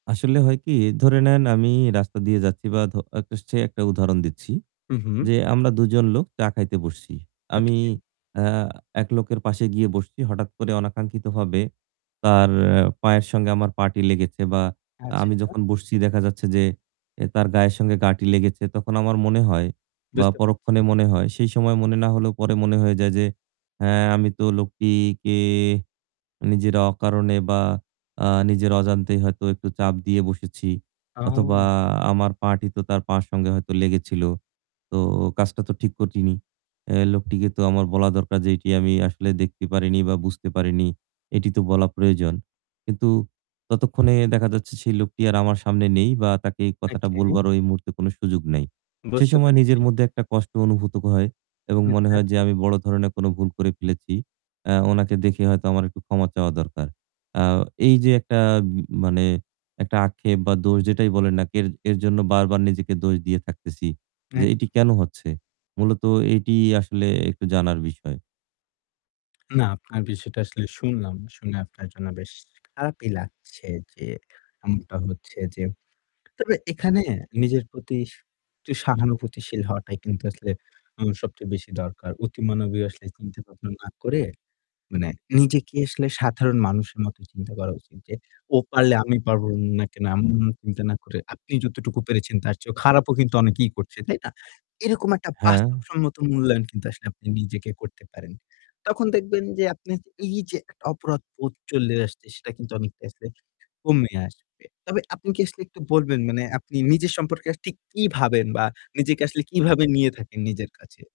আসলে হয় কি? ধরে নেন আমি রাস্তা দিয়ে যাচ্ছি বা ধ একটা সে একটা উদাহরণ দিচ্ছি। উ হুম। যে আমরা দুজন লোক চা খাইতে বসছি। আমি, ওকে। আ এক লোকের পাশে গিয়ে বসছি। হঠাৎ করে অনাকাঙ্ক্ষিতভাবে তার পায়ের সঙ্গে আমার পা'টি লেগেছে বা আ আমি আচ্ছা। যখন বসছি দেখা যাচ্ছে যে এ তার গায়ের সঙ্গে গা'টি লেগেছে। তখন আমার মনে হয় বা বুঝতে পরক্ষণে পারছি। মনে হয়, সেই সময় মনে না হলেও পরে মনে হয়ে যায় যে, "হ্যাঁ, আমি তো লোকটিকে নিজের অকারণে বা আ নিজের অজান্তেই হয়তো একটু চাপ দিয়ে বসেছি অথবা ও! আমার পা'টি তো তার পায়ের সঙ্গে হয়তো লেগেছিল। তো কাজটা তো ঠিক করিনি। এ লোকটিকে তো আমার বলা দরকার যে এটি আমি আসলে দেখতে পারিনি বা বুঝতে পারিনি। এটি তো বলা প্রয়োজন।" কিন্তু ততক্ষণে দেখা যাচ্ছে সেই লোকটি আর আমার সামনে নেই বা তাকে এই কথাটা ওকে। বলবারও এই মুহূর্তে কোনো সুযোগ নেই। সে বুঝতে সময় নিজের পারছি। মধ্যে একটা কষ্ট অনুভূত ক হয় এবং [unintelligible] মনে তা হয় যে ঠিক। আমি বড় ধরনের কোনো ভুল করে ফেলেছি। আ উনাকে দেখে হয়তো আমার একটু ক্ষমা চাওয়া দরকার। আ এই যে একটা ব মানে একটা আক্ষেপ বা দোষ যেটাই বলেন না কের এর জন্য বারবার নিজেকে দোষ দিয়ে থাকতেছি যে এক এটিই কেনো হচ্ছে? মূলত এটি আসলে একটু জানার বিষয়। না, আপনার বিষয়টা আসলে শুনলাম। শুনে আপনার জন্য বেশ খারাপই লাগছে যে এমনটা হচ্ছে যে তবে এখানে নিজের প্রতি স একটু সহানুভূতিশীল হওয়াটাই কিন্তু আসলে উ সবচেয়ে বেশি দরকার। অতি মানবে আসলে চিন্তা ভাবনা না করে, মানে নিজেকে আসলে সাধারণ মানুষের মত চিন্তা করা উচিত যে, ও পারলে আমি পারবো না কেনো [unintelligible] চিন্তা না করে আপনি যতটুকু পেরেছেন তার চেয়েও খারাপও কিন্তু অনেকেই করছে, তাই না? এরকম একটা হ্যাঁ। বাস্তবসম্মত মূল্যায়ন কিন্তু আসলে আপনি নিজেকে করতে পারেন। তখন দেখবেন যে আপনার এই যে একটা অপরাধবোধ চলে আসছে সেটা কিন্তু অনেকটা আসলে কমে আসবে। তবে আপনি কি আসলে একটু বলবেন, মানে আপনি নিজের সম্পর্কে আসলে ঠিক কি ভাবেন বা নিজেকে আসলে কিভাবে নিয়ে থাকেন নিজের কাছে?